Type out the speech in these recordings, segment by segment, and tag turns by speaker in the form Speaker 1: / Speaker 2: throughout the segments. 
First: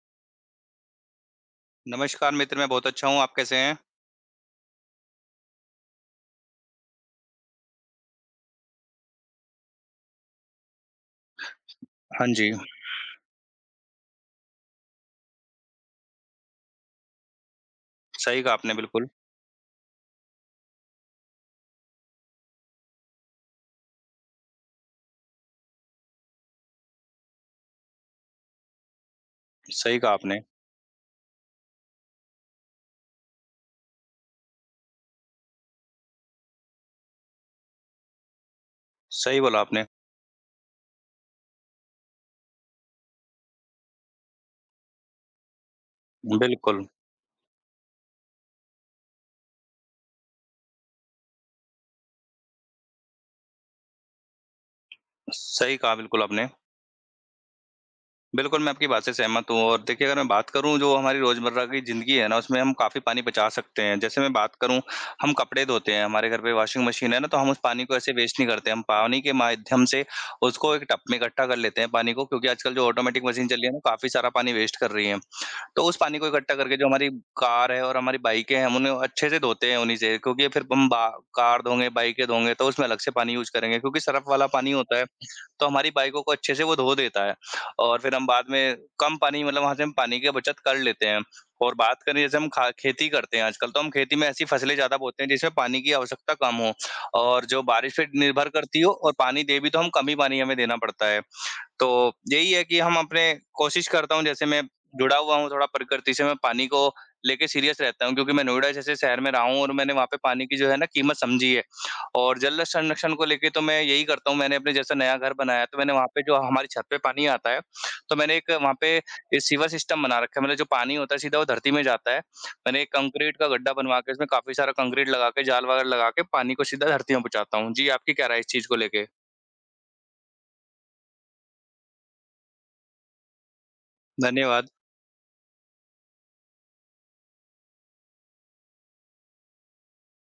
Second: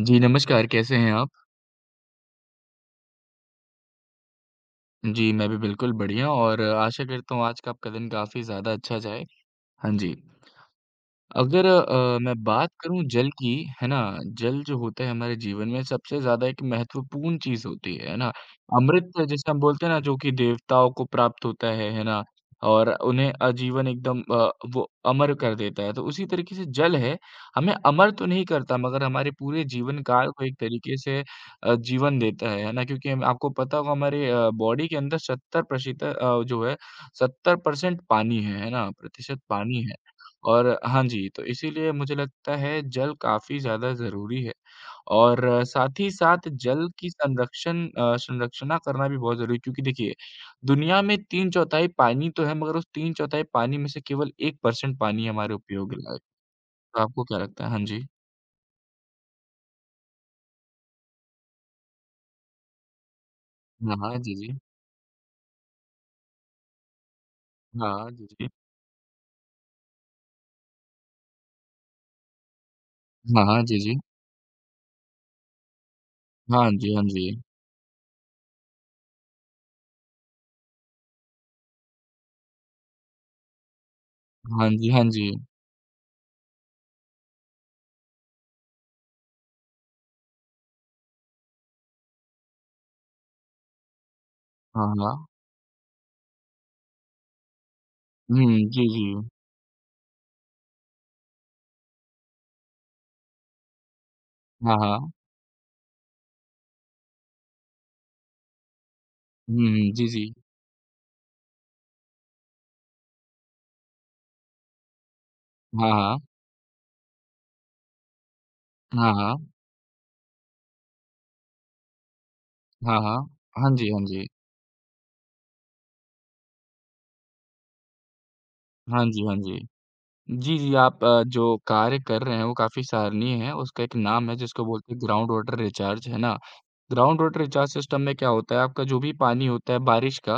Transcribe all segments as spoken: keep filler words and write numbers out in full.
Speaker 1: जी, नमस्कार कैसे हैं आप?
Speaker 2: नमस्कार मित्र, मैं बहुत अच्छा हूँ, आप कैसे हैं?
Speaker 1: जी, मैं भी बिल्कुल बढ़िया और आशा करता हूँ आज का आपका दिन काफ़ी ज़्यादा अच्छा जाए। हाँ जी। अगर अ,
Speaker 2: हाँ
Speaker 1: मैं
Speaker 2: जी,
Speaker 1: बात करूँ जल की, है ना? जल जो होता है हमारे जीवन में सबसे ज़्यादा एक महत्वपूर्ण चीज़ होती है, है ना?
Speaker 2: सही कहा आपने बिल्कुल,
Speaker 1: अमृत जैसे हम बोलते हैं ना जो कि देवताओं को प्राप्त होता है, है ना? और उन्हें आजीवन एकदम अ, वो अमर कर देता है। तो उसी तरीके से जल है, हमें अमर तो नहीं करता मगर हमारे पूरे जीवन
Speaker 2: सही कहा
Speaker 1: काल
Speaker 2: आपने,
Speaker 1: को एक तरीके से अ, जीवन देता है, है ना? क्योंकि हम आपको पता होगा हमारे अ, बॉडी के अंदर सत्तर प्रतिशत अ, जो है सत्तर प्रतिशत पानी है, है ना? प्रतिशत
Speaker 2: सही बोला
Speaker 1: पानी
Speaker 2: आपने।
Speaker 1: है। और हाँ जी, तो इसीलिए मुझे लगता है जल काफ़ी ज़्यादा ज़रूरी है और अ, साथ ही साथ
Speaker 2: बिल्कुल,
Speaker 1: जल की संरक्षण अ, संरक्षणा करना भी बहुत ज़रूरी है क्योंकि देखिए, दुनिया में तीन बटा चार पानी तो है मगर उस तीन बटा चार पानी में से केवल एक प्रतिशत पानी हमारे
Speaker 2: सही
Speaker 1: उपयोग
Speaker 2: कहा
Speaker 1: लायक।
Speaker 2: बिल्कुल आपने।
Speaker 1: तो आपको क्या लगता है? हाँ जी।
Speaker 2: बिल्कुल, मैं आपकी बात से सहमत हूँ और देखिए अगर मैं बात करूँ जो हमारी रोज़मर्रा की ज़िंदगी है ना, उसमें हम काफ़ी पानी बचा सकते
Speaker 1: हाँ,
Speaker 2: हैं।
Speaker 1: हाँ,
Speaker 2: जैसे मैं
Speaker 1: जी,
Speaker 2: बात
Speaker 1: जी।
Speaker 2: करूँ, हम कपड़े धोते हैं, हमारे घर पे वॉशिंग मशीन है ना, तो हम उस पानी को
Speaker 1: हाँ,
Speaker 2: ऐसे
Speaker 1: जी,
Speaker 2: वेस्ट
Speaker 1: जी।
Speaker 2: नहीं करते, हम पानी के माध्यम से उसको एक टब में इकट्ठा कर लेते हैं पानी को क्योंकि आजकल जो ऑटोमेटिक
Speaker 1: हाँ,
Speaker 2: मशीन
Speaker 1: हाँ,
Speaker 2: चली है
Speaker 1: जी,
Speaker 2: ना,
Speaker 1: जी।
Speaker 2: काफ़ी सारा पानी वेस्ट कर रही है। तो उस पानी को इकट्ठा
Speaker 1: हाँ
Speaker 2: करके जो
Speaker 1: जी, हाँ
Speaker 2: हमारी
Speaker 1: जी।
Speaker 2: कार है और हमारी बाइकें हैं, हम उन्हें अच्छे से धोते हैं उन्हीं से क्योंकि फिर हम बा कार धोंगे, बाइकें धोंगे तो उसमें अलग से पानी यूज़ करेंगे क्योंकि सरफ़ वाला
Speaker 1: हाँ
Speaker 2: पानी
Speaker 1: जी,
Speaker 2: होता
Speaker 1: हाँ
Speaker 2: है,
Speaker 1: जी।
Speaker 2: तो हमारी बाइकों को अच्छे से वो धो देता है और फिर हम बाद में कम पानी मतलब वहाँ से हम पानी की बचत कर लेते हैं। और बात करें जैसे हम खा खेती करते हैं आजकल, तो हम खेती में ऐसी फसलें
Speaker 1: हाँ,
Speaker 2: ज़्यादा बोते
Speaker 1: हाँ।
Speaker 2: हैं जिसमें पानी की आवश्यकता कम हो और जो बारिश पे
Speaker 1: हुँ,
Speaker 2: निर्भर करती
Speaker 1: जी,
Speaker 2: हो
Speaker 1: जी।
Speaker 2: और पानी दे भी तो हम कम ही पानी हमें देना पड़ता है। तो यही है कि हम अपने कोशिश करता हूँ जैसे मैं
Speaker 1: हाँ, हाँ।
Speaker 2: जुड़ा हुआ हूँ थोड़ा प्रकृति से, मैं पानी को लेके सीरियस रहता हूँ क्योंकि मैं नोएडा जैसे शहर में रहा हूँ
Speaker 1: हुँ,
Speaker 2: और
Speaker 1: हुँ,
Speaker 2: मैंने वहाँ
Speaker 1: जी,
Speaker 2: पे
Speaker 1: जी।
Speaker 2: पानी की जो है ना कीमत समझी है। और जल संरक्षण को लेके तो मैं यही करता हूँ, मैंने अपने जैसे नया घर बनाया है, तो
Speaker 1: हाँ,
Speaker 2: मैंने वहाँ
Speaker 1: हाँ।
Speaker 2: पे जो हमारी छत पे पानी आता है, तो मैंने एक वहाँ पे
Speaker 1: हाँ,
Speaker 2: एक
Speaker 1: हाँ।
Speaker 2: सीवर सिस्टम बना रखा है। मतलब जो पानी होता है सीधा वो धरती में जाता है। मैंने एक
Speaker 1: हाँ, हाँ।
Speaker 2: कंक्रीट का गड्ढा
Speaker 1: हाँ जी,
Speaker 2: बनवा
Speaker 1: हाँ
Speaker 2: के
Speaker 1: जी।
Speaker 2: उसमें काफ़ी सारा कंक्रीट लगा के, जाल वगैरह लगा के पानी को सीधा धरती में पहुँचाता हूँ। जी, आपकी क्या राय है इस चीज़ को
Speaker 1: हाँ
Speaker 2: लेके?
Speaker 1: जी, हाँ जी। जी, जी, आप अ, जो कार्य कर रहे हैं वो काफ़ी सराहनीय है, उसका एक नाम है जिसको
Speaker 2: धन्यवाद।
Speaker 1: बोलते हैं ग्राउंड वाटर रिचार्ज, है ना? ग्राउंड वाटर रिचार्ज सिस्टम में क्या होता है, आपका जो भी पानी होता है बारिश का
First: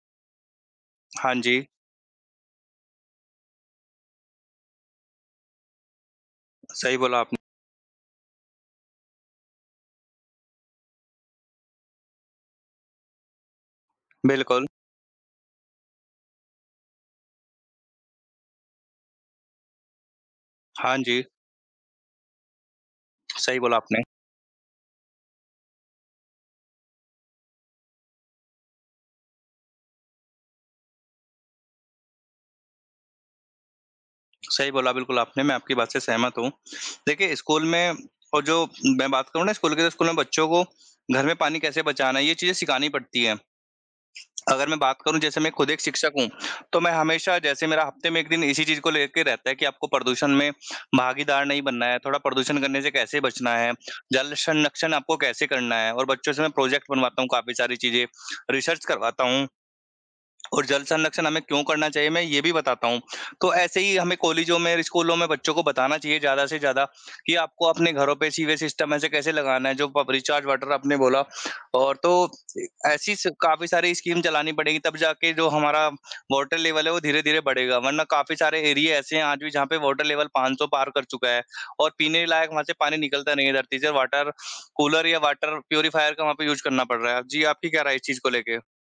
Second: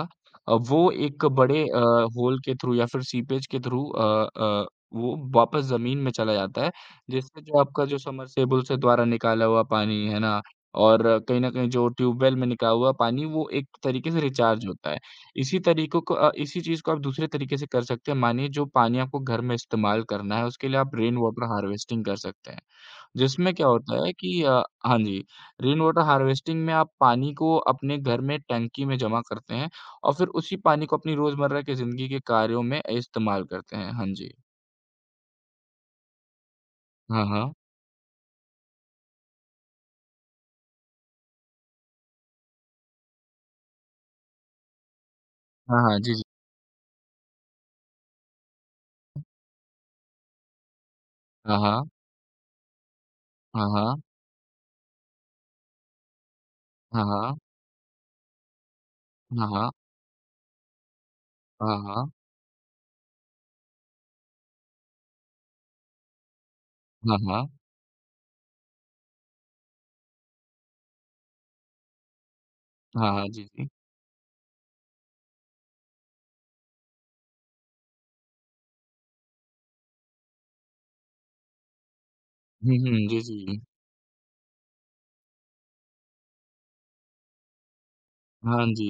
Speaker 1: अ, वो एक
Speaker 2: हाँ
Speaker 1: बड़े
Speaker 2: जी,
Speaker 1: अ, होल के थ्रू या फिर सीपेज के थ्रू अ अ, वो वापस ज़मीन में चला जाता है,
Speaker 2: सही बोला
Speaker 1: जिससे
Speaker 2: आपने।
Speaker 1: जो आपका जो समरसेबुल से द्वारा निकाला हुआ पानी है ना, और कहीं न कहीं जो ट्यूबवेल में निकाला हुआ पानी वो एक तरीके से रिचार्ज
Speaker 2: बिल्कुल।
Speaker 1: होता है। इसी तरीकों को अ, इसी चीज़ को आप दूसरे तरीके से कर सकते हैं, मानिए जो पानी आपको घर में इस्तेमाल करना है, उसके लिए आप
Speaker 2: हाँ
Speaker 1: रेन
Speaker 2: जी,
Speaker 1: वाटर हार्वेस्टिंग कर सकते हैं। जिसमें
Speaker 2: सही
Speaker 1: क्या
Speaker 2: बोला आपने।
Speaker 1: होता है कि अ, हाँ जी, रेन वाटर हार्वेस्टिंग में आप पानी को अपने घर में टंकी में जमा करते हैं और फिर उसी पानी को अपनी रोज़मर्रा की ज़िंदगी के कार्यों में इस्तेमाल करते हैं। हाँ जी।
Speaker 2: सही बोला बिल्कुल आपने, मैं आपकी बात से सहमत हूँ।
Speaker 1: हाँ,
Speaker 2: देखिए
Speaker 1: हाँ।
Speaker 2: स्कूल में और जो मैं बात करूँ ना स्कूल के, तो स्कूल में बच्चों को घर में पानी कैसे बचाना है, ये चीज़ें सिखानी पड़ती हैं। अगर मैं बात करूँ जैसे मैं खुद
Speaker 1: हाँ,
Speaker 2: एक
Speaker 1: हाँ।
Speaker 2: शिक्षक
Speaker 1: जी, जी।
Speaker 2: हूँ, तो मैं हमेशा जैसे मेरा हफ्ते में एक दिन इसी चीज़ को लेके रहता है कि आपको प्रदूषण में भागीदार
Speaker 1: हाँ,
Speaker 2: नहीं बनना
Speaker 1: हाँ।
Speaker 2: है, थोड़ा प्रदूषण करने से कैसे बचना
Speaker 1: हाँ,
Speaker 2: है,
Speaker 1: हाँ।
Speaker 2: जल संरक्षण आपको कैसे करना है और बच्चों से मैं प्रोजेक्ट
Speaker 1: हाँ,
Speaker 2: बनवाता हूँ
Speaker 1: हाँ।
Speaker 2: काफ़ी सारी चीज़ें, रिसर्च करवाता
Speaker 1: हाँ,
Speaker 2: हूँ।
Speaker 1: हाँ।
Speaker 2: और जल संरक्षण हमें क्यों
Speaker 1: हाँ,
Speaker 2: करना चाहिए,
Speaker 1: हाँ।
Speaker 2: मैं ये भी बताता हूँ। तो ऐसे ही हमें कॉलेजों में, स्कूलों में बच्चों को बताना चाहिए ज़्यादा से ज़्यादा
Speaker 1: हाँ,
Speaker 2: कि
Speaker 1: हाँ।
Speaker 2: आपको अपने घरों पे सीवेज सिस्टम ऐसे कैसे लगाना है, जो बब रिचार्ज वाटर आपने बोला और तो ए
Speaker 1: हाँ,
Speaker 2: ऐसी
Speaker 1: हाँ।
Speaker 2: स
Speaker 1: जी,
Speaker 2: काफ़ी
Speaker 1: जी।
Speaker 2: सारी स्कीम चलानी पड़ेगी, तब जाके जो हमारा वाटर लेवल है, वो धीरे-धीरे बढ़ेगा, वरना काफ़ी सारे एरिया ऐसे हैं आज भी जहाँ पे वाटर लेवल पाँच सौ पार कर चुका है और पीने लायक वहाँ से
Speaker 1: हुँ,
Speaker 2: पानी
Speaker 1: हुँ। जी,
Speaker 2: निकलता नहीं है
Speaker 1: जी।
Speaker 2: धरती से, वाटर कूलर या वाटर प्यूरीफायर का वहाँ पे यूज़ करना पड़ रहा है। जी, आपकी क्या राय है इस चीज़ को लेके?
Speaker 1: हाँ जी।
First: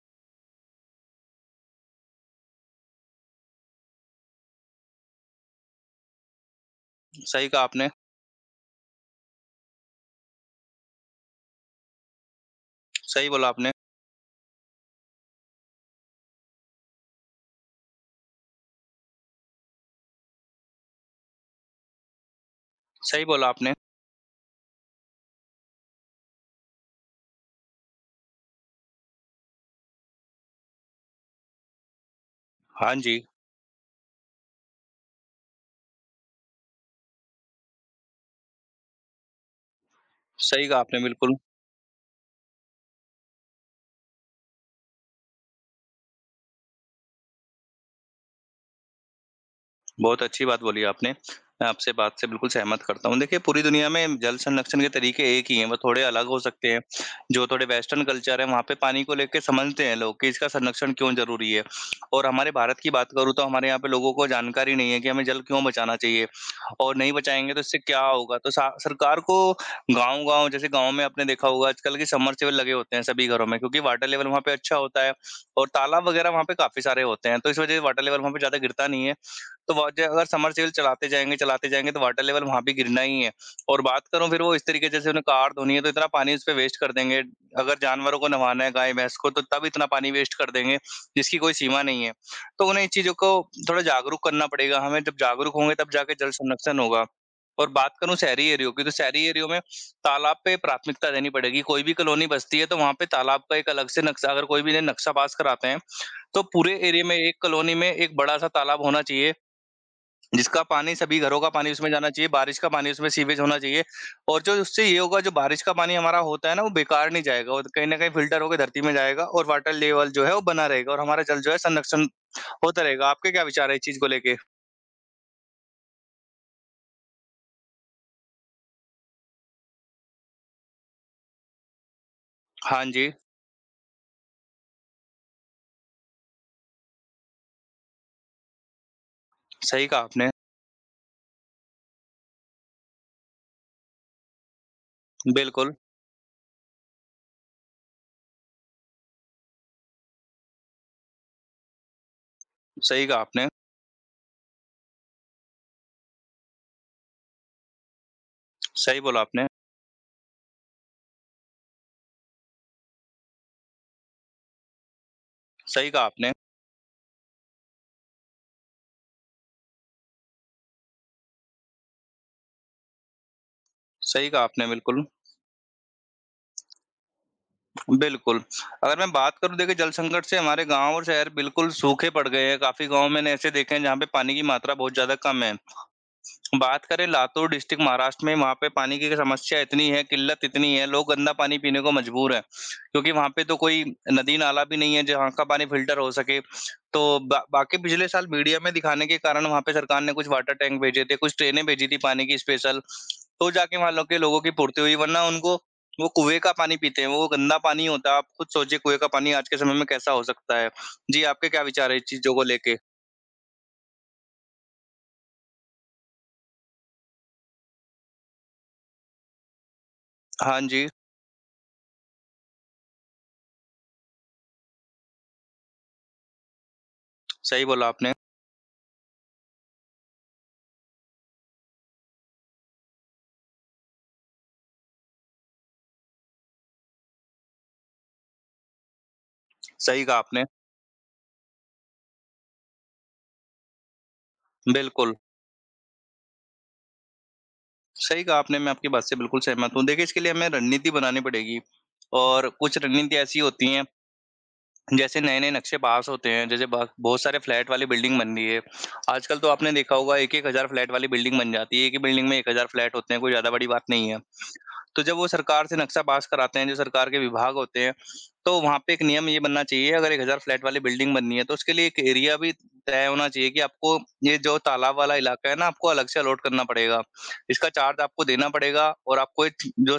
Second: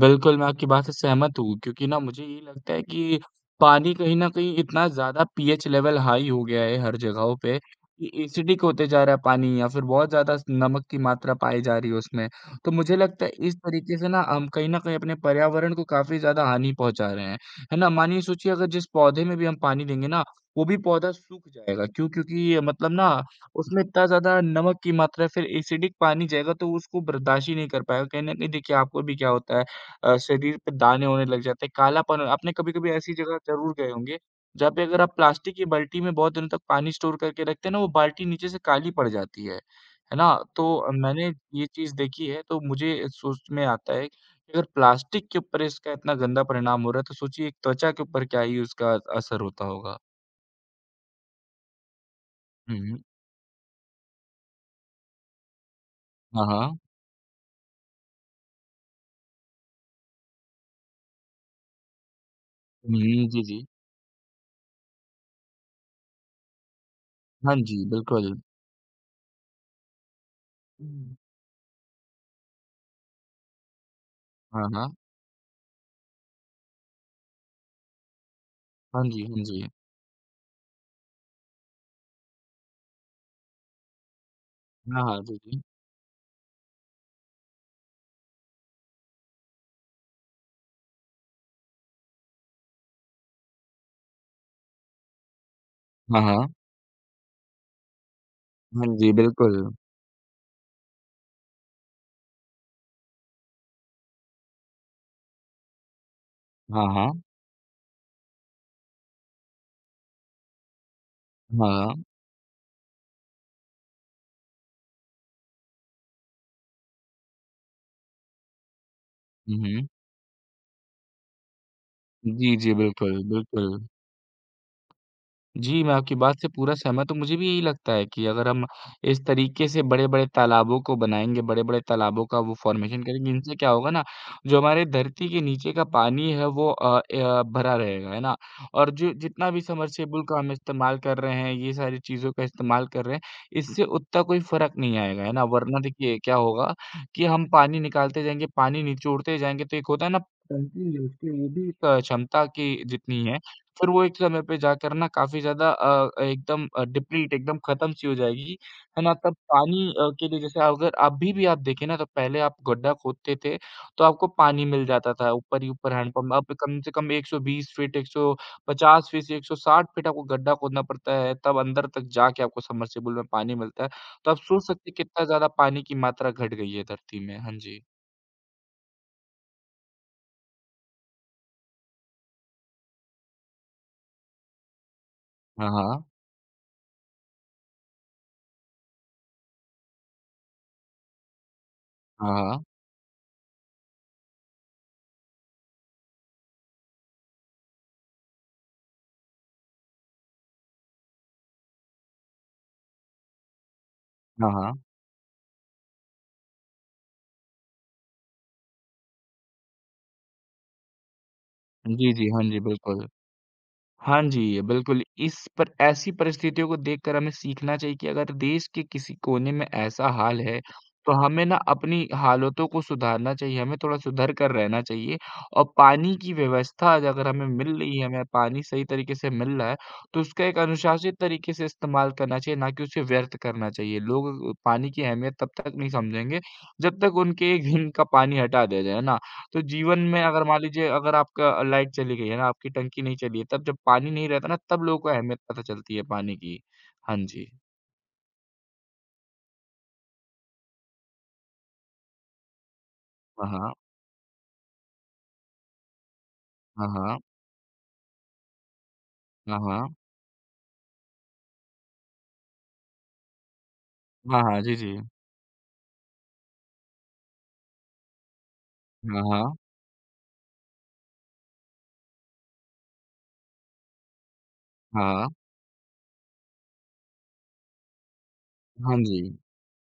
Speaker 1: बिल्कुल, मैं आपकी बात से सहमत हूँ क्योंकि ना मुझे ये लगता है कि पानी कहीं न कहीं इतना ज़्यादा पीएच लेवल हाई हो गया है हर जगहों
Speaker 2: सही
Speaker 1: पे
Speaker 2: कहा आपने।
Speaker 1: कि एसिडिक होते जा रहा है पानी या फिर बहुत ज़्यादा स नमक की मात्रा पाई जा रही है उसमें। तो मुझे लगता
Speaker 2: सही
Speaker 1: है
Speaker 2: बोला
Speaker 1: इस
Speaker 2: आपने
Speaker 1: तरीके से ना हम कहीं न कहीं अपने पर्यावरण को काफ़ी ज़्यादा हानि पहुँचा रहे हैं। है ना? मानिए सोचिए अगर जिस पौधे में भी हम पानी देंगे ना, वो भी पौधा सूख जाएगा। क्यों? क्योंकि ये मतलब ना
Speaker 2: सही बोला आपने।
Speaker 1: उसमें इतना ज़्यादा नमक की मात्रा है, फिर एसिडिक पानी जाएगा तो उसको बर्दाश्त ही नहीं कर पाएगा। कहीं न कहीं देखिए आपको भी क्या होता है अ, शरीर पे दाने होने लग जाते हैं, कालापन आपने कभी-कभी
Speaker 2: हाँ
Speaker 1: ऐसी
Speaker 2: जी,
Speaker 1: जगह ज़रूर गए होंगे, जहाँ पे अगर आप प्लास्टिक की बाल्टी में बहुत दिनों तक पानी स्टोर करके रखते हैं ना, वो बाल्टी नीचे से काली पड़ जाती है, है ना?
Speaker 2: सही
Speaker 1: तो
Speaker 2: कहा
Speaker 1: अ,
Speaker 2: आपने
Speaker 1: मैंने
Speaker 2: बिल्कुल।
Speaker 1: ये चीज़ देखी है, तो मुझे सोच में आता है कि अगर प्लास्टिक के ऊपर इसका इतना गंदा परिणाम हो रहा है, तो सोचिए एक त्वचा के ऊपर क्या ही उसका असर होता होगा।
Speaker 2: बहुत अच्छी बात बोली आपने। मैं आपसे बात से बिल्कुल
Speaker 1: हुँ,
Speaker 2: सहमत
Speaker 1: हुँ।
Speaker 2: करता हूँ। देखिए, पूरी दुनिया में जल संरक्षण के तरीके एक ही हैं, वो थोड़े अलग हो
Speaker 1: हाँ,
Speaker 2: सकते
Speaker 1: हाँ।
Speaker 2: हैं। जो थोड़े वेस्टर्न कल्चर है, वहाँ पे पानी को लेके समझते हैं लोग कि इसका संरक्षण क्यों ज़रूरी है। और हमारे भारत की बात
Speaker 1: हुँ,
Speaker 2: करूँ
Speaker 1: जी,
Speaker 2: तो
Speaker 1: जी।
Speaker 2: हमारे यहाँ पे लोगों को जानकारी नहीं है कि हमें जल क्यों बचाना चाहिए और नहीं बचाएँगे
Speaker 1: हाँ
Speaker 2: तो इससे
Speaker 1: जी,
Speaker 2: क्या
Speaker 1: बिल्कुल।
Speaker 2: होगा। तो सा सरकार को गाँव-गाँव जैसे गाँव में
Speaker 1: हम्म।
Speaker 2: आपने देखा होगा आजकल के सबमर्सिबल लगे होते हैं सभी घरों में क्योंकि वाटर लेवल वहाँ पे
Speaker 1: हाँ,
Speaker 2: अच्छा
Speaker 1: हाँ।
Speaker 2: होता है और तालाब वगैरह वहाँ पे काफ़ी सारे होते हैं। तो इस वजह से वाटर लेवल वहाँ पे ज़्यादा गिरता
Speaker 1: हाँ
Speaker 2: नहीं है।
Speaker 1: जी, हाँ जी।
Speaker 2: तो वा ज अगर समरसेबल चलाते जाएँगे, चलाते जाएँगे तो वाटर लेवल वहाँ भी गिरना ही है। और बात करूँ फिर वो इस तरीके
Speaker 1: हाँ,
Speaker 2: जैसे
Speaker 1: हाँ।
Speaker 2: उन्हें
Speaker 1: जी,
Speaker 2: कार
Speaker 1: जी।
Speaker 2: धोनी है तो इतना पानी उसपे वेस्ट कर देंगे। अगर जानवरों को नहवाना है गाय, भैंस को तो तब इतना पानी वेस्ट कर देंगे, जिसकी कोई सीमा नहीं है। तो उन्हें इन चीज़ों को थोड़ा जागरूक करना पड़ेगा हमें, जब जागरूक होंगे तब जाके
Speaker 1: हाँ,
Speaker 2: जल
Speaker 1: हाँ।
Speaker 2: संरक्षण होगा। और बात करूँ शहरी एरियो की, तो
Speaker 1: हाँ जी,
Speaker 2: शहरी एरियो में
Speaker 1: बिल्कुल।
Speaker 2: तालाब पे प्राथमिकता देनी पड़ेगी। कोई भी कॉलोनी बसती है तो वहाँ पे तालाब का एक अलग से नक्शा अगर कोई भी इन्हें नक्शा पास कराते हैं, तो पूरे
Speaker 1: हाँ,
Speaker 2: एरिया में
Speaker 1: हाँ।
Speaker 2: एक कॉलोनी में एक बड़ा-सा तालाब होना चाहिए। जिसका पानी सभी घरों का पानी उसमें
Speaker 1: हाँ।
Speaker 2: जाना चाहिए, बारिश का पानी उसमें सीवेज होना चाहिए और जो उससे ये होगा जो बारिश का पानी हमारा होता है ना, वो बेकार नहीं जाएगा और कहीं न कहीं फ़िल्टर होके धरती में जाएगा और
Speaker 1: हुँ,
Speaker 2: वाटर
Speaker 1: हुँ।
Speaker 2: लेवल जो है वो बना रहेगा और हमारा जल जो है संरक्षण
Speaker 1: जी, जी,
Speaker 2: होता रहेगा।
Speaker 1: बिल्कुल,
Speaker 2: आपके क्या विचार है
Speaker 1: बिल्कुल।
Speaker 2: इस चीज़ को लेके?
Speaker 1: जी, मैं आपकी बात से पूरा सहमत हूँ। मुझे भी यही लगता है कि अगर हम इस तरीके से बड़े-बड़े तालाबों को बनाएँगे, बड़े-बड़े तालाबों का वो
Speaker 2: हाँ
Speaker 1: फ़ॉर्मेशन
Speaker 2: जी,
Speaker 1: करेंगे, इनसे क्या होगा ना, जो हमारे धरती के नीचे का पानी है वो अ, य भरा रहेगा, है ना? और जो जितना भी
Speaker 2: सही कहा
Speaker 1: सबमर्सिबल
Speaker 2: आपने।
Speaker 1: का हम इस्तेमाल कर रहे हैं, ये सारी चीज़ों का इस्तेमाल कर रहे हैं, इससे उतना कोई फ़र्क नहीं आएगा, है ना?
Speaker 2: बिल्कुल,
Speaker 1: वरना देखिए क्या होगा कि हम पानी निकालते जाएँगे, पानी निचोड़ते जाएँगे, तो एक होता है ना टंकी उसकी वो भी एक अ, क्षमता की
Speaker 2: सही कहा
Speaker 1: जितनी है,
Speaker 2: आपने।
Speaker 1: फिर वो एक समय पे जाकर ना काफ़ी ज़्यादा अ, एकदम अ, डिप्लीट एकदम खत्म सी हो जाएगी,
Speaker 2: सही
Speaker 1: है ना?
Speaker 2: बोला
Speaker 1: तब
Speaker 2: आपने।
Speaker 1: पानी अ, के लिए जैसे अगर अभी भी आप देखें ना तो पहले आप गड्ढा खोदते थे, तो आपको पानी मिल जाता था ऊपर ही
Speaker 2: सही
Speaker 1: ऊपर
Speaker 2: कहा आपने।
Speaker 1: हैंडपंप अब कम से कम एक सौ बीस फीट, एक सौ पचास फीट से एक सौ साठ फीट आपको गड्ढा खोदना पड़ता है, तब अंदर तक जाके आपको सबमर्सिबल में पानी मिलता है।
Speaker 2: सही
Speaker 1: तो आप
Speaker 2: कहा
Speaker 1: सोच
Speaker 2: आपने
Speaker 1: सकते हैं
Speaker 2: बिल्कुल,
Speaker 1: कितना ज़्यादा पानी की मात्रा घट गई है धरती में। हाँ जी।
Speaker 2: बिल्कुल। अगर मैं बात करूँ देखिए जल संकट से हमारे गाँव और शहर बिल्कुल सूखे पड़ गए हैं। काफ़ी गाँव मैंने ऐसे देखे हैं जहाँ पे पानी की मात्रा बहुत ज़्यादा कम है।
Speaker 1: हाँ, हाँ।
Speaker 2: बात करें लातूर डिस्ट्रिक्ट महाराष्ट्र में, वहाँ पे पानी की समस्या इतनी है, किल्लत इतनी है, लोग गंदा पानी पीने को
Speaker 1: हाँ,
Speaker 2: मजबूर हैं।
Speaker 1: हाँ।
Speaker 2: क्योंकि वहाँ पे तो कोई नदी-नाला भी नहीं है जहाँ का पानी फ़िल्टर हो सके। तो बा बाकी पिछले साल मीडिया में दिखाने के कारण वहाँ पे सरकार ने कुछ वाटर टैंक भेजे थे, कुछ ट्रेनें भेजी थी पानी की स्पेशल, तो जाके वहाँ लोग के लोगों
Speaker 1: हाँ,
Speaker 2: की
Speaker 1: हाँ।
Speaker 2: पूर्ति हुई, वरना उनको वो कुएँ का पानी पीते हैं, वो गंदा पानी होता है। आप खुद सोचिए कुएँ का पानी आज के समय में कैसा हो सकता है? जी, आपके क्या विचार हैं इस
Speaker 1: जी, जी।
Speaker 2: चीज़ों
Speaker 1: हाँ
Speaker 2: को
Speaker 1: जी,
Speaker 2: लेके?
Speaker 1: बिल्कुल। हाँ जी, बिल्कुल। इस पर ऐसी परिस्थितियों को देखकर हमें सीखना चाहिए कि अगर देश के किसी कोने में ऐसा हाल है,
Speaker 2: हाँ जी,
Speaker 1: तो हमें ना अपनी हालतों को सुधारना चाहिए, हमें थोड़ा सुधर कर रहना चाहिए और पानी की व्यवस्था ज अगर हमें
Speaker 2: सही
Speaker 1: मिल
Speaker 2: बोला
Speaker 1: रही है,
Speaker 2: आपने,
Speaker 1: हमें पानी सही तरीके से मिल रहा है, तो उसका एक अनुशासित तरीके से इस्तेमाल करना चाहिए, ना कि उसे व्यर्थ करना चाहिए। लोग पानी की अहमियत तब तक नहीं समझेंगे, जब तक उनके एक हिन का पानी हटा दिया जाए, है ना? तो जीवन
Speaker 2: सही कहा
Speaker 1: में अगर
Speaker 2: आपने,
Speaker 1: मान लीजिए अगर आपका लाइट चली गई है ना, आपकी टंकी नहीं चली है, तब जब पानी नहीं रहता ना, तब लोगों को
Speaker 2: बिल्कुल।
Speaker 1: अहमियत पता चलती है पानी की। हाँ जी।
Speaker 2: सही कहा आपने, मैं आपकी बात से बिल्कुल सहमत हूँ। देखिए, इसके लिए हमें रणनीति बनानी पड़ेगी और कुछ रणनीति ऐसी
Speaker 1: हाँ, हाँ।
Speaker 2: होती हैं, जैसे नए-नए नक्शे पास होते हैं, जैसे
Speaker 1: हाँ,
Speaker 2: ब
Speaker 1: हाँ।
Speaker 2: बहुत सारे फ्लैट वाली बिल्डिंग बन रही है। आजकल तो
Speaker 1: हाँ,
Speaker 2: आपने
Speaker 1: हाँ।
Speaker 2: देखा होगा एक एक हज़ार फ्लैट वाली बिल्डिंग बन जाती है। एक ही बिल्डिंग में एक हज़ार फ्लैट होते हैं, कोई ज़्यादा बड़ी बात नहीं है।
Speaker 1: हाँ, हाँ। जी, जी।
Speaker 2: तो जब वो सरकार से नक्शा पास कराते हैं, जो सरकार के विभाग होते हैं, तो वहाँ पे एक
Speaker 1: हाँ,
Speaker 2: नियम ये
Speaker 1: हाँ।
Speaker 2: बनना चाहिए अगर एक हज़ार फ्लैट वाली बिल्डिंग बननी है, तो उसके लिए एक एरिया भी तय होना चाहिए कि आपको ये जो तालाब
Speaker 1: हाँ,
Speaker 2: वाला
Speaker 1: हाँ।
Speaker 2: इलाका है ना, आपको अलग से अलॉट करना पड़ेगा। इसका चार्ज आपको देना पड़ेगा
Speaker 1: हाँ
Speaker 2: और
Speaker 1: जी।
Speaker 2: आपको एक जो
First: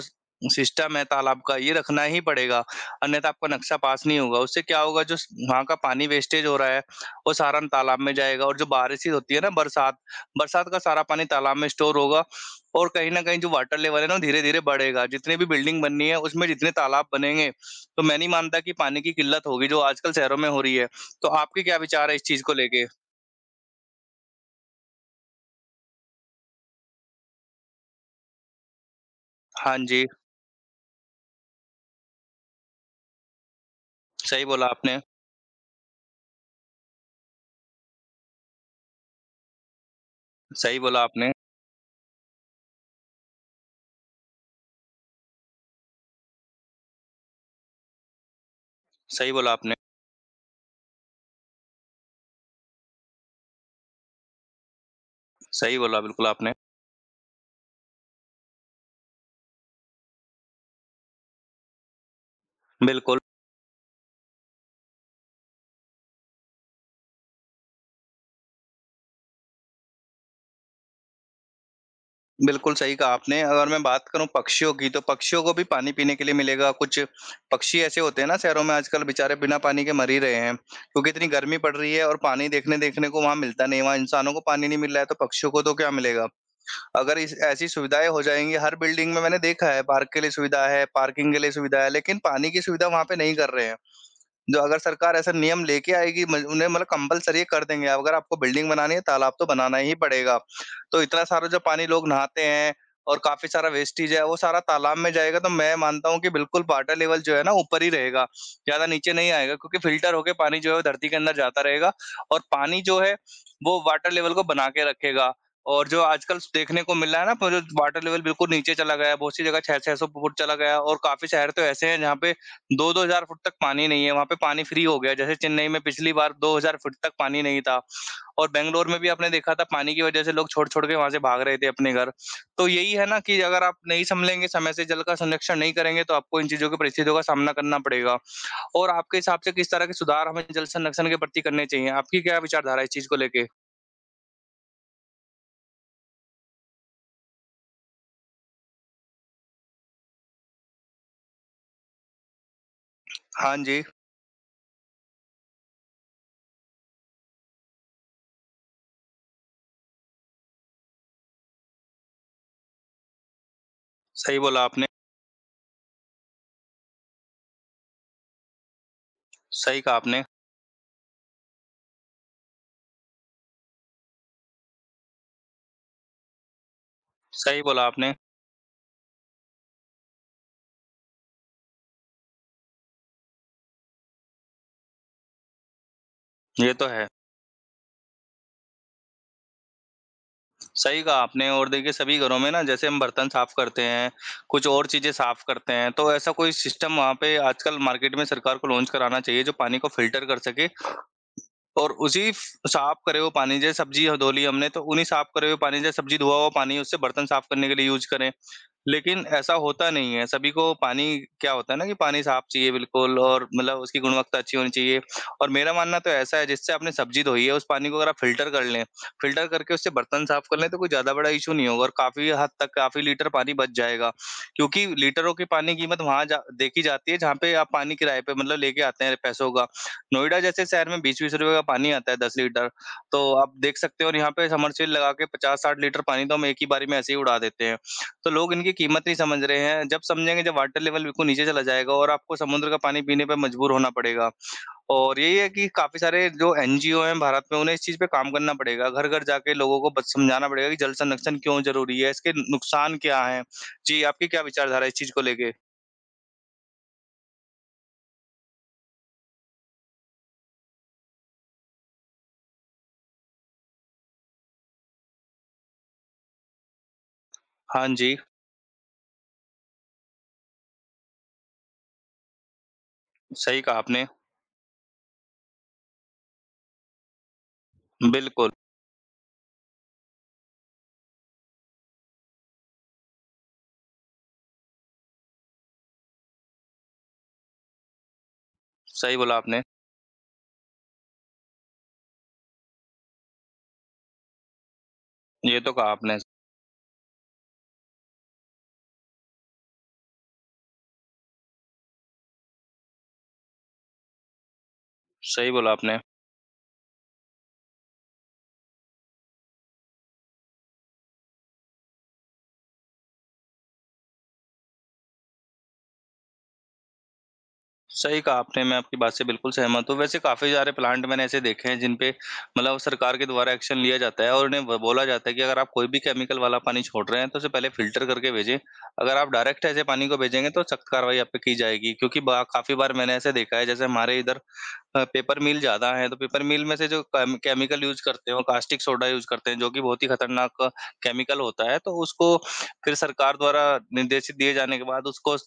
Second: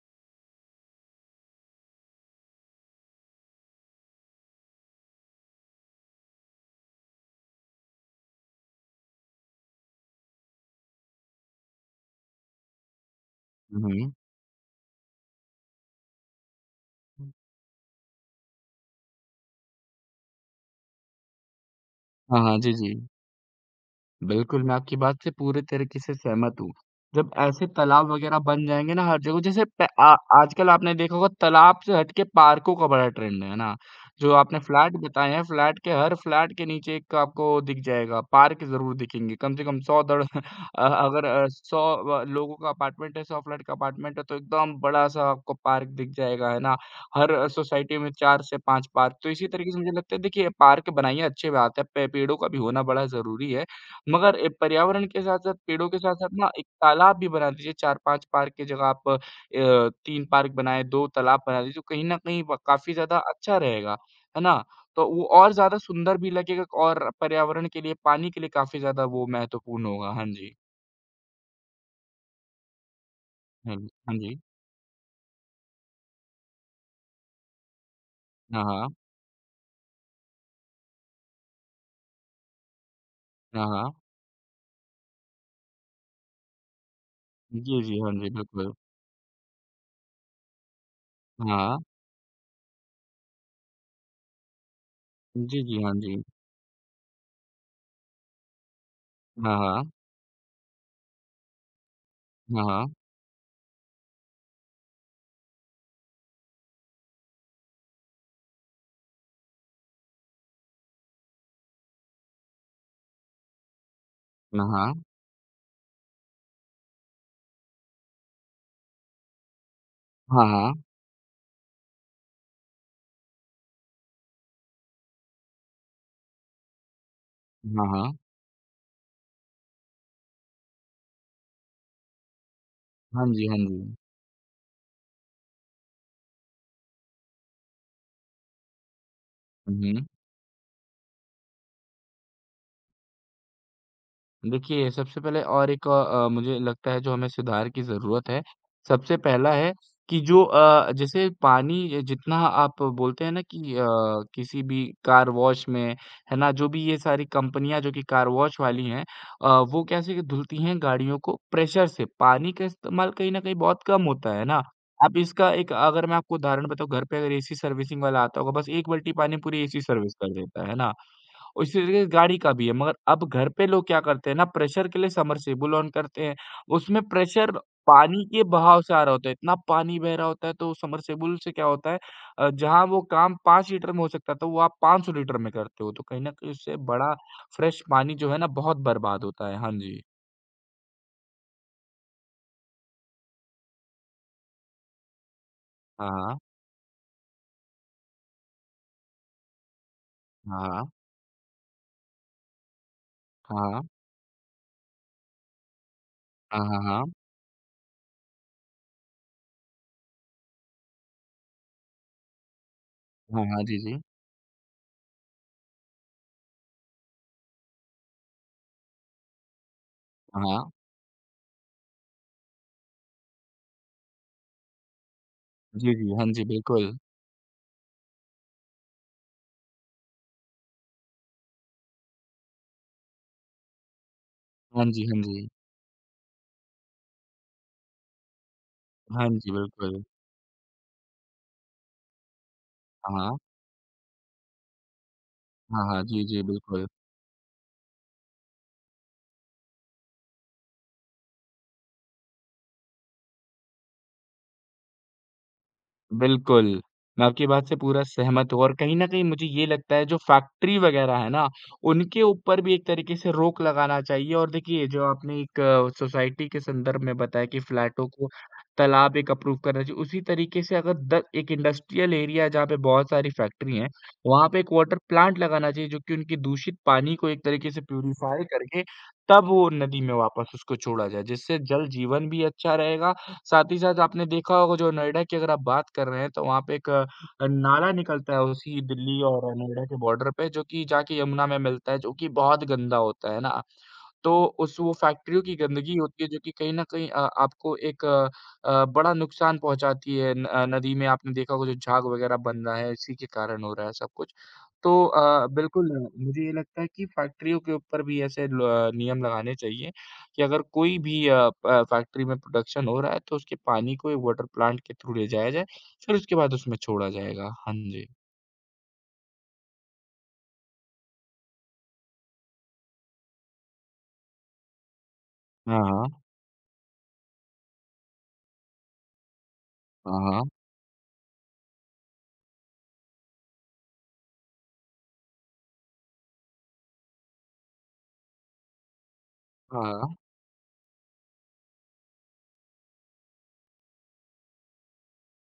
Speaker 2: सिस्टम है तालाब का ये रखना ही पड़ेगा, अन्यथा आपका नक्शा पास नहीं होगा। उससे क्या होगा जो स वहाँ का पानी वेस्टेज हो रहा है, वो सारा तालाब में जाएगा और जो बारिश ही होती है ना बरसात, बरसात का सारा पानी तालाब में स्टोर होगा और कहीं न कहीं जो वाटर
Speaker 1: हुँ,
Speaker 2: लेवल है
Speaker 1: हुँ।
Speaker 2: ना, वो धीरे-धीरे बढ़ेगा। जितनी भी बिल्डिंग बननी है, उसमें जितने तालाब बनेंगे, तो मैं नहीं मानता कि पानी की किल्लत होगी, जो आजकल शहरों में हो रही है। तो आपके क्या विचार है इस
Speaker 1: हाँ,
Speaker 2: चीज़ को
Speaker 1: हाँ। जी,
Speaker 2: लेके?
Speaker 1: जी। बिल्कुल, मैं आपकी बात से पूरे तरीके से सहमत हूँ। जब ऐसे तालाब वग़ैरह बन जाएँगे ना हर जगह जैसे
Speaker 2: हाँ
Speaker 1: प
Speaker 2: जी,
Speaker 1: आ आजकल आपने देखा होगा तालाब से हट के पार्कों का बड़ा ट्रेंड है, है ना? जो
Speaker 2: सही
Speaker 1: आपने
Speaker 2: बोला
Speaker 1: फ्लैट
Speaker 2: आपने,
Speaker 1: बताए हैं, फ्लैट के हर फ्लैट के नीचे एक आपको दिख जाएगा, पार्क ज़रूर दिखेंगे, कम से कम सौ दड़
Speaker 2: सही
Speaker 1: अ,
Speaker 2: बोला
Speaker 1: अगर
Speaker 2: आपने,
Speaker 1: अ, सौ व लोगों का अपार्टमेंट है, सौ फ्लैट का अपार्टमेंट है, तो एकदम बड़ा-सा आपको पार्क दिख जाएगा, है ना? हर सोसाइटी में चार से पाँच पार्क, तो
Speaker 2: सही
Speaker 1: इसी
Speaker 2: बोला
Speaker 1: तरीके
Speaker 2: आपने,
Speaker 1: से मुझे लगता है देखिए, पार्क बनाइए अच्छी बात है, पे पेड़ों का भी होना बड़ा ज़रूरी है। मगर ए, पर्यावरण के साथ-साथ
Speaker 2: सही
Speaker 1: पेड़ों के
Speaker 2: बोला बिल्कुल
Speaker 1: साथ-साथ ना
Speaker 2: आपने।
Speaker 1: एक तालाब भी बना दीजिए चार पाँच पार्क की जगह आप अ, तीन पार्क बनाएँ, दो तालाब बना दीजिए, जो कहीं न कहीं व काफ़ी ज़्यादा
Speaker 2: बिल्कुल।
Speaker 1: अच्छा रहेगा, है ना? तो वो और ज़्यादा सुंदर भी लगेगा और पर्यावरण के लिए, पानी के लिए काफ़ी ज़्यादा वो महत्वपूर्ण होगा। हाँ जी,
Speaker 2: बिल्कुल सही कहा आपने। अगर
Speaker 1: हाँ
Speaker 2: मैं
Speaker 1: जी,
Speaker 2: बात
Speaker 1: हाँ
Speaker 2: करूँ
Speaker 1: जी।
Speaker 2: पक्षियों की तो पक्षियों को भी पानी पीने के लिए मिलेगा। कुछ पक्षी ऐसे होते हैं ना
Speaker 1: हाँ,
Speaker 2: शहरों में
Speaker 1: हाँ,
Speaker 2: आजकल बेचारे बिना पानी के मर ही रहे हैं क्योंकि इतनी गर्मी पड़ रही है और पानी देखने देखने को वहाँ
Speaker 1: हाँ,
Speaker 2: मिलता नहीं है।
Speaker 1: हाँ।
Speaker 2: वहाँ इंसानों को पानी नहीं मिल रहा है तो पक्षियों को तो क्या मिलेगा? अगर इस ऐसी
Speaker 1: जी, जी,
Speaker 2: सुविधाएँ
Speaker 1: हाँ
Speaker 2: हो
Speaker 1: जी,
Speaker 2: जाएँगी
Speaker 1: बिल्कुल।
Speaker 2: हर बिल्डिंग में। मैंने देखा है पार्क के लिए सुविधा है, पार्किंग के लिए सुविधा
Speaker 1: हाँ।
Speaker 2: है, लेकिन पानी की सुविधा वहाँ पे नहीं कर रहे हैं। जो अगर सरकार ऐसा
Speaker 1: जी,
Speaker 2: नियम
Speaker 1: जी,
Speaker 2: लेके
Speaker 1: हाँ जी।
Speaker 2: आएगी म उन्हें, मतलब, कंपल्सरी कर देंगे, अगर आपको बिल्डिंग बनानी है तालाब तो
Speaker 1: हाँ,
Speaker 2: बनाना
Speaker 1: हाँ,
Speaker 2: ही पड़ेगा। तो इतना सारा जो पानी लोग नहाते हैं
Speaker 1: हाँ,
Speaker 2: और काफ़ी सारा वेस्टेज है, वो सारा तालाब में जाएगा, तो मैं मानता हूँ कि बिल्कुल वाटर लेवल जो है ना, ऊपर ही रहेगा, ज़्यादा नीचे नहीं आएगा, क्योंकि फ़िल्टर होके पानी जो है वो धरती के अंदर जाता रहेगा और पानी जो है वो वाटर लेवल को
Speaker 1: हाँ,
Speaker 2: बना के
Speaker 1: हाँ,
Speaker 2: रखेगा। और जो आजकल देखने को मिल रहा है ना, प वाटर लेवल बिल्कुल नीचे चला गया है, बहुत सी जगह छह सौ छह सौ फुट
Speaker 1: हाँ,
Speaker 2: चला गया
Speaker 1: हाँ,
Speaker 2: है, और काफ़ी शहर तो ऐसे हैं जहाँ पे दो-दो हज़ार फुट तक पानी नहीं है, वहाँ पे पानी फ्री हो गया है। जैसे चेन्नई में पिछली बार दो हज़ार फुट तक पानी नहीं था,
Speaker 1: हाँ, हाँ,
Speaker 2: और बैंगलोर में भी आपने देखा था पानी की वजह से लोग छोड़-छोड़ के वहाँ से भाग रहे थे अपने घर। तो यही है ना,
Speaker 1: हाँ
Speaker 2: कि
Speaker 1: जी, हाँ
Speaker 2: अगर आप
Speaker 1: जी।
Speaker 2: नहीं सँभलेंगे, समय से जल का संरक्षण नहीं करेंगे, तो आपको इन चीज़ों की परिस्थितियों का सामना करना पड़ेगा। और आपके हिसाब से किस
Speaker 1: हुँ,
Speaker 2: तरह के
Speaker 1: हुँ।
Speaker 2: सुधार हमें जल संरक्षण के प्रति करने चाहिए? आपकी क्या विचारधारा है इस चीज़ को लेके?
Speaker 1: देखिए, सबसे पहले और एक अ, मुझे लगता है जो हमें सुधार की ज़रूरत है, सबसे पहला है कि जो अ, जैसे पानी जितना आप बोलते हैं ना
Speaker 2: हाँ
Speaker 1: कि
Speaker 2: जी,
Speaker 1: अ, किसी भी कार वॉश में, है ना? जो भी ये सारी कंपनियाँ जो कि कार वॉश वाली हैं अ, वो कैसे धुलती हैं गाड़ियों को प्रेशर से, पानी का इस्तेमाल कहीं न कहीं बहुत कम होता
Speaker 2: सही
Speaker 1: है ना?
Speaker 2: बोला आपने,
Speaker 1: अब इसका एक अगर मैं आपको उदाहरण बताऊँ घर पे अगर एसी सर्विसिंग वाला आता होगा, बस एक बाल्टी पानी पूरी एसी
Speaker 2: सही कहा
Speaker 1: सर्विस
Speaker 2: आपने,
Speaker 1: कर देता है, है ना? उसी तरीके से गाड़ी का भी है, मगर अब घर पे लोग क्या करते हैं ना प्रेशर के लिए सबमर्सिबल ऑन करते हैं। उसमें प्रेशर
Speaker 2: सही बोला आपने।
Speaker 1: पानी के बहाव से आ रहा होता है, इतना पानी बह रहा होता है तो सबमर्सिबल से क्या होता है अ, जहाँ वो काम पाँच लीटर में हो सकता था वो आप पाँच सौ लीटर में करते हो, तो कहीं न कहीं
Speaker 2: ये
Speaker 1: उससे
Speaker 2: तो है।
Speaker 1: बड़ा फ्रेश पानी जो है ना बहुत बर्बाद होता है। हाँ जी।
Speaker 2: सही कहा आपने। और देखिए, सभी घरों में ना, जैसे हम बर्तन साफ करते हैं, कुछ और चीज़ें साफ करते हैं, तो ऐसा
Speaker 1: हाँ,
Speaker 2: कोई सिस्टम वहाँ पे आजकल मार्केट में सरकार को लॉन्च कराना चाहिए जो पानी को फ़िल्टर कर सके,
Speaker 1: हाँ।
Speaker 2: और उसी फ साफ करे हुए पानी,
Speaker 1: हाँ,
Speaker 2: जैसे
Speaker 1: हाँ।
Speaker 2: सब्ज़ी धो ली हमने, तो उन्हीं साफ करे हुए पानी, जैसे सब्ज़ी धुआ हुआ
Speaker 1: हाँ, हाँ।
Speaker 2: पानी,
Speaker 1: हाँ, हाँ,
Speaker 2: उससे
Speaker 1: हाँ।
Speaker 2: बर्तन साफ करने के लिए यूज़ करें। लेकिन ऐसा होता नहीं है, सभी को पानी क्या होता है ना, कि पानी साफ चाहिए बिल्कुल, और
Speaker 1: हाँ, हाँ। जी,
Speaker 2: मतलब, उसकी
Speaker 1: जी।
Speaker 2: गुणवत्ता अच्छी होनी चाहिए। और मेरा मानना तो ऐसा है, जिससे आपने सब्ज़ी धोई है, उस पानी को अगर आप फ़िल्टर कर लें, फ़िल्टर करके उससे बर्तन
Speaker 1: हाँ,
Speaker 2: साफ कर लें,
Speaker 1: हाँ।
Speaker 2: तो कोई ज़्यादा बड़ा इश्यू नहीं होगा, और काफ़ी हद तक काफ़ी लीटर पानी बच जाएगा। क्योंकि लीटरों के पानी की
Speaker 1: जी,
Speaker 2: कीमत
Speaker 1: जी।
Speaker 2: वहाँ
Speaker 1: हाँ
Speaker 2: जा
Speaker 1: जी,
Speaker 2: देखी
Speaker 1: बिल्कुल।
Speaker 2: जाती है जहाँ पे आप पानी किराए पे, मतलब, लेके आते हैं पैसों का। नोएडा जैसे शहर में ₹बीस बीस रुपए का पानी आता है दस लीटर, तो आप देख सकते हो, और यहाँ पे
Speaker 1: हाँ
Speaker 2: समरसील
Speaker 1: जी,
Speaker 2: लगा
Speaker 1: हाँ
Speaker 2: के
Speaker 1: जी।
Speaker 2: पचास साठ लीटर पानी तो हम एक ही बारी में ऐसे ही उड़ा देते हैं। तो लोग इनकी कीमत नहीं
Speaker 1: हाँ
Speaker 2: समझ
Speaker 1: जी,
Speaker 2: रहे हैं। जब
Speaker 1: बिल्कुल।
Speaker 2: समझेंगे, जब वाटर लेवल बिल्कुल नीचे चला जाएगा और आपको समुद्र का पानी
Speaker 1: हाँ,
Speaker 2: पीने पे
Speaker 1: हाँ।
Speaker 2: मजबूर होना पड़ेगा। और यही है कि
Speaker 1: हाँ,
Speaker 2: काफ़ी
Speaker 1: हाँ। जी,
Speaker 2: सारे
Speaker 1: जी,
Speaker 2: जो
Speaker 1: बिल्कुल।
Speaker 2: एनजीओ हैं भारत में, उन्हें इस चीज़ पे काम करना पड़ेगा। घर-घर जाके लोगों को बस समझाना पड़ेगा कि जल संरक्षण क्यों ज़रूरी है, इसके नुकसान क्या हैं? जी, आपकी क्या विचारधारा है इस चीज़ को लेके?
Speaker 1: बिल्कुल, मैं आपकी बात से पूरा सहमत हूँ और कहीं न कहीं मुझे ये लगता है जो फैक्ट्री वग़ैरह है ना, उनके ऊपर भी एक तरीके से रोक लगाना चाहिए और देखिए जो आपने एक सोसाइटी के संदर्भ में बताया कि
Speaker 2: हाँ
Speaker 1: फ्लैटों
Speaker 2: जी,
Speaker 1: को तालाब एक अप्रूव करना चाहिए, उसी तरीके से अगर द एक इंडस्ट्रियल एरिया है जहाँ पे बहुत सारी
Speaker 2: सही
Speaker 1: फैक्ट्री
Speaker 2: कहा
Speaker 1: हैं,
Speaker 2: आपने।
Speaker 1: वहाँ पे एक वाटर प्लांट लगाना चाहिए जो कि उनकी दूषित पानी को एक तरीके से प्यूरिफ़ाई
Speaker 2: बिल्कुल,
Speaker 1: करके तब वो नदी में वापस उसको छोड़ा जाए, जिससे जल जीवन भी अच्छा रहेगा, साथ ही साथ आपने देखा होगा जो नोएडा की अगर आप बात कर रहे हैं तो वहाँ पे एक अ, नाला निकलता है उसी
Speaker 2: सही
Speaker 1: दिल्ली
Speaker 2: बोला
Speaker 1: और
Speaker 2: आपने।
Speaker 1: नोएडा के बॉर्डर पे जो कि जाके यमुना में मिलता है जो कि बहुत गंदा होता है ना। तो उस वो फैक्ट्रियों की
Speaker 2: ये तो कहा
Speaker 1: गंदगी
Speaker 2: आपने।
Speaker 1: होती है जो कि कहीं न कहीं अ, आपको एक अ अ, बड़ा नुकसान पहुँचाती है। न अ, नदी में आपने देखा होगा जो झाग वगैरह बन रहा है इसी के कारण हो रहा है सब कुछ। तो अ,
Speaker 2: सही बोला
Speaker 1: बिल्कुल
Speaker 2: आपने।
Speaker 1: अ, मुझे ये लगता है कि फैक्ट्रियों के ऊपर भी ऐसे ल अ, नियम लगाने चाहिए कि अगर कोई भी अ, प फैक्ट्री में प्रोडक्शन हो रहा है तो उसके पानी को एक वाटर प्लांट के थ्रू ले जाया जाए, फिर उसके बाद उसमें छोड़ा जाएगा। हाँ जी।
Speaker 2: सही कहा आपने, मैं आपकी बात से बिल्कुल सहमत हूँ। वैसे काफ़ी सारे प्लांट मैंने ऐसे देखे हैं जिन पे, मतलब, सरकार के द्वारा एक्शन लिया जाता है और उन्हें ब बोला जाता है कि अगर आप
Speaker 1: हाँ,
Speaker 2: कोई भी
Speaker 1: हाँ।
Speaker 2: केमिकल वाला पानी छोड़ रहे हैं तो उसे पहले फ़िल्टर करके भेजें। अगर आप डायरेक्ट ऐसे पानी को
Speaker 1: हाँ,
Speaker 2: भेजेंगे तो सख्त कार्रवाई आप पे की जाएगी। क्योंकि बा काफ़ी बार मैंने ऐसे देखा है, जैसे हमारे इधर अ, पेपर मिल ज़्यादा हैं, तो पेपर मिल में से जो केम केमिकल यूज़ करते हैं और कास्टिक सोडा यूज़ करते हैं, जो कि बहुत ही
Speaker 1: हाँ।
Speaker 2: खतरनाक केमिकल होता है, तो उसको फिर सरकार द्वारा निर्देशित दिए जाने के बाद उसको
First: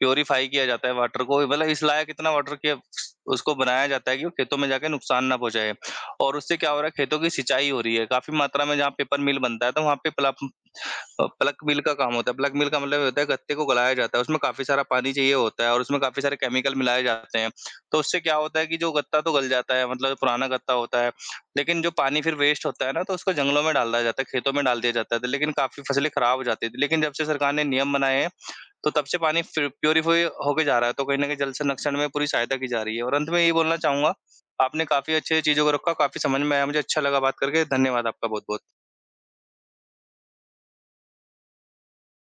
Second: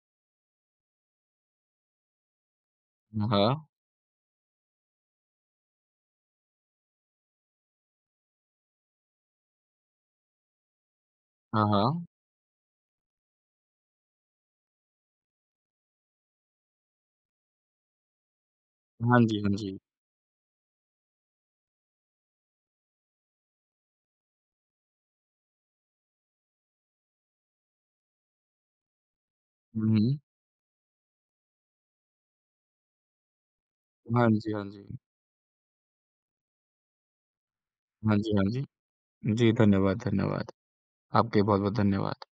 Speaker 2: प्यूरीफाई किया जाता है, वाटर को, मतलब इस लायक इतना वाटर कि
Speaker 1: हाँ,
Speaker 2: उसको
Speaker 1: हाँ।
Speaker 2: बनाया जाता है कि वो खेतों में जाके नुकसान ना पहुँचाए। और उससे क्या हो रहा है, खेतों की सिंचाई हो रही है, काफ़ी मात्रा में। जहाँ पेपर मिल बनता है, तो वहाँ पे प्लप अ, प्लग
Speaker 1: हाँ,
Speaker 2: मिल का
Speaker 1: हाँ।
Speaker 2: काम होता है। प्लग मिल का मतलब ये होता है, गत्ते को गलाया जाता है, उसमें काफ़ी सारा पानी चाहिए होता है और उसमें काफ़ी सारे केमिकल मिलाए जाते हैं। तो उससे क्या होता है कि जो
Speaker 1: हाँ
Speaker 2: गत्ता तो
Speaker 1: जी,
Speaker 2: गल
Speaker 1: हाँ
Speaker 2: जाता
Speaker 1: जी।
Speaker 2: है, मतलब पुराना गत्ता होता है, लेकिन जो पानी फिर वेस्ट होता है ना, तो उसको जंगलों में डाल दिया जाता है, खेतों में डाल दिया जाता है, तो लेकिन काफ़ी फ़सलें खराब हो जाती थी। लेकिन जब से सरकार ने नियम बनाए हैं, तो तब से पानी फिर
Speaker 1: हुँ, हुँ।
Speaker 2: प्यूरीफ़ाई होके जा रहा है, तो कहीं न कहीं जल संरक्षण में पूरी सहायता की जा रही है। और अंत में यही बोलना चाहूँगा,
Speaker 1: हाँ जी, हाँ जी।
Speaker 2: आपने काफ़ी अच्छे चीज़ों को रखा, काफ़ी समझ में आया, मुझे अच्छा लगा बात करके। धन्यवाद
Speaker 1: हाँ
Speaker 2: आपका
Speaker 1: जी, हाँ जी।
Speaker 2: बहुत-बहुत।
Speaker 1: जी, धन्यवाद, धन्यवाद। आपके बहुत-बहुत धन्यवाद।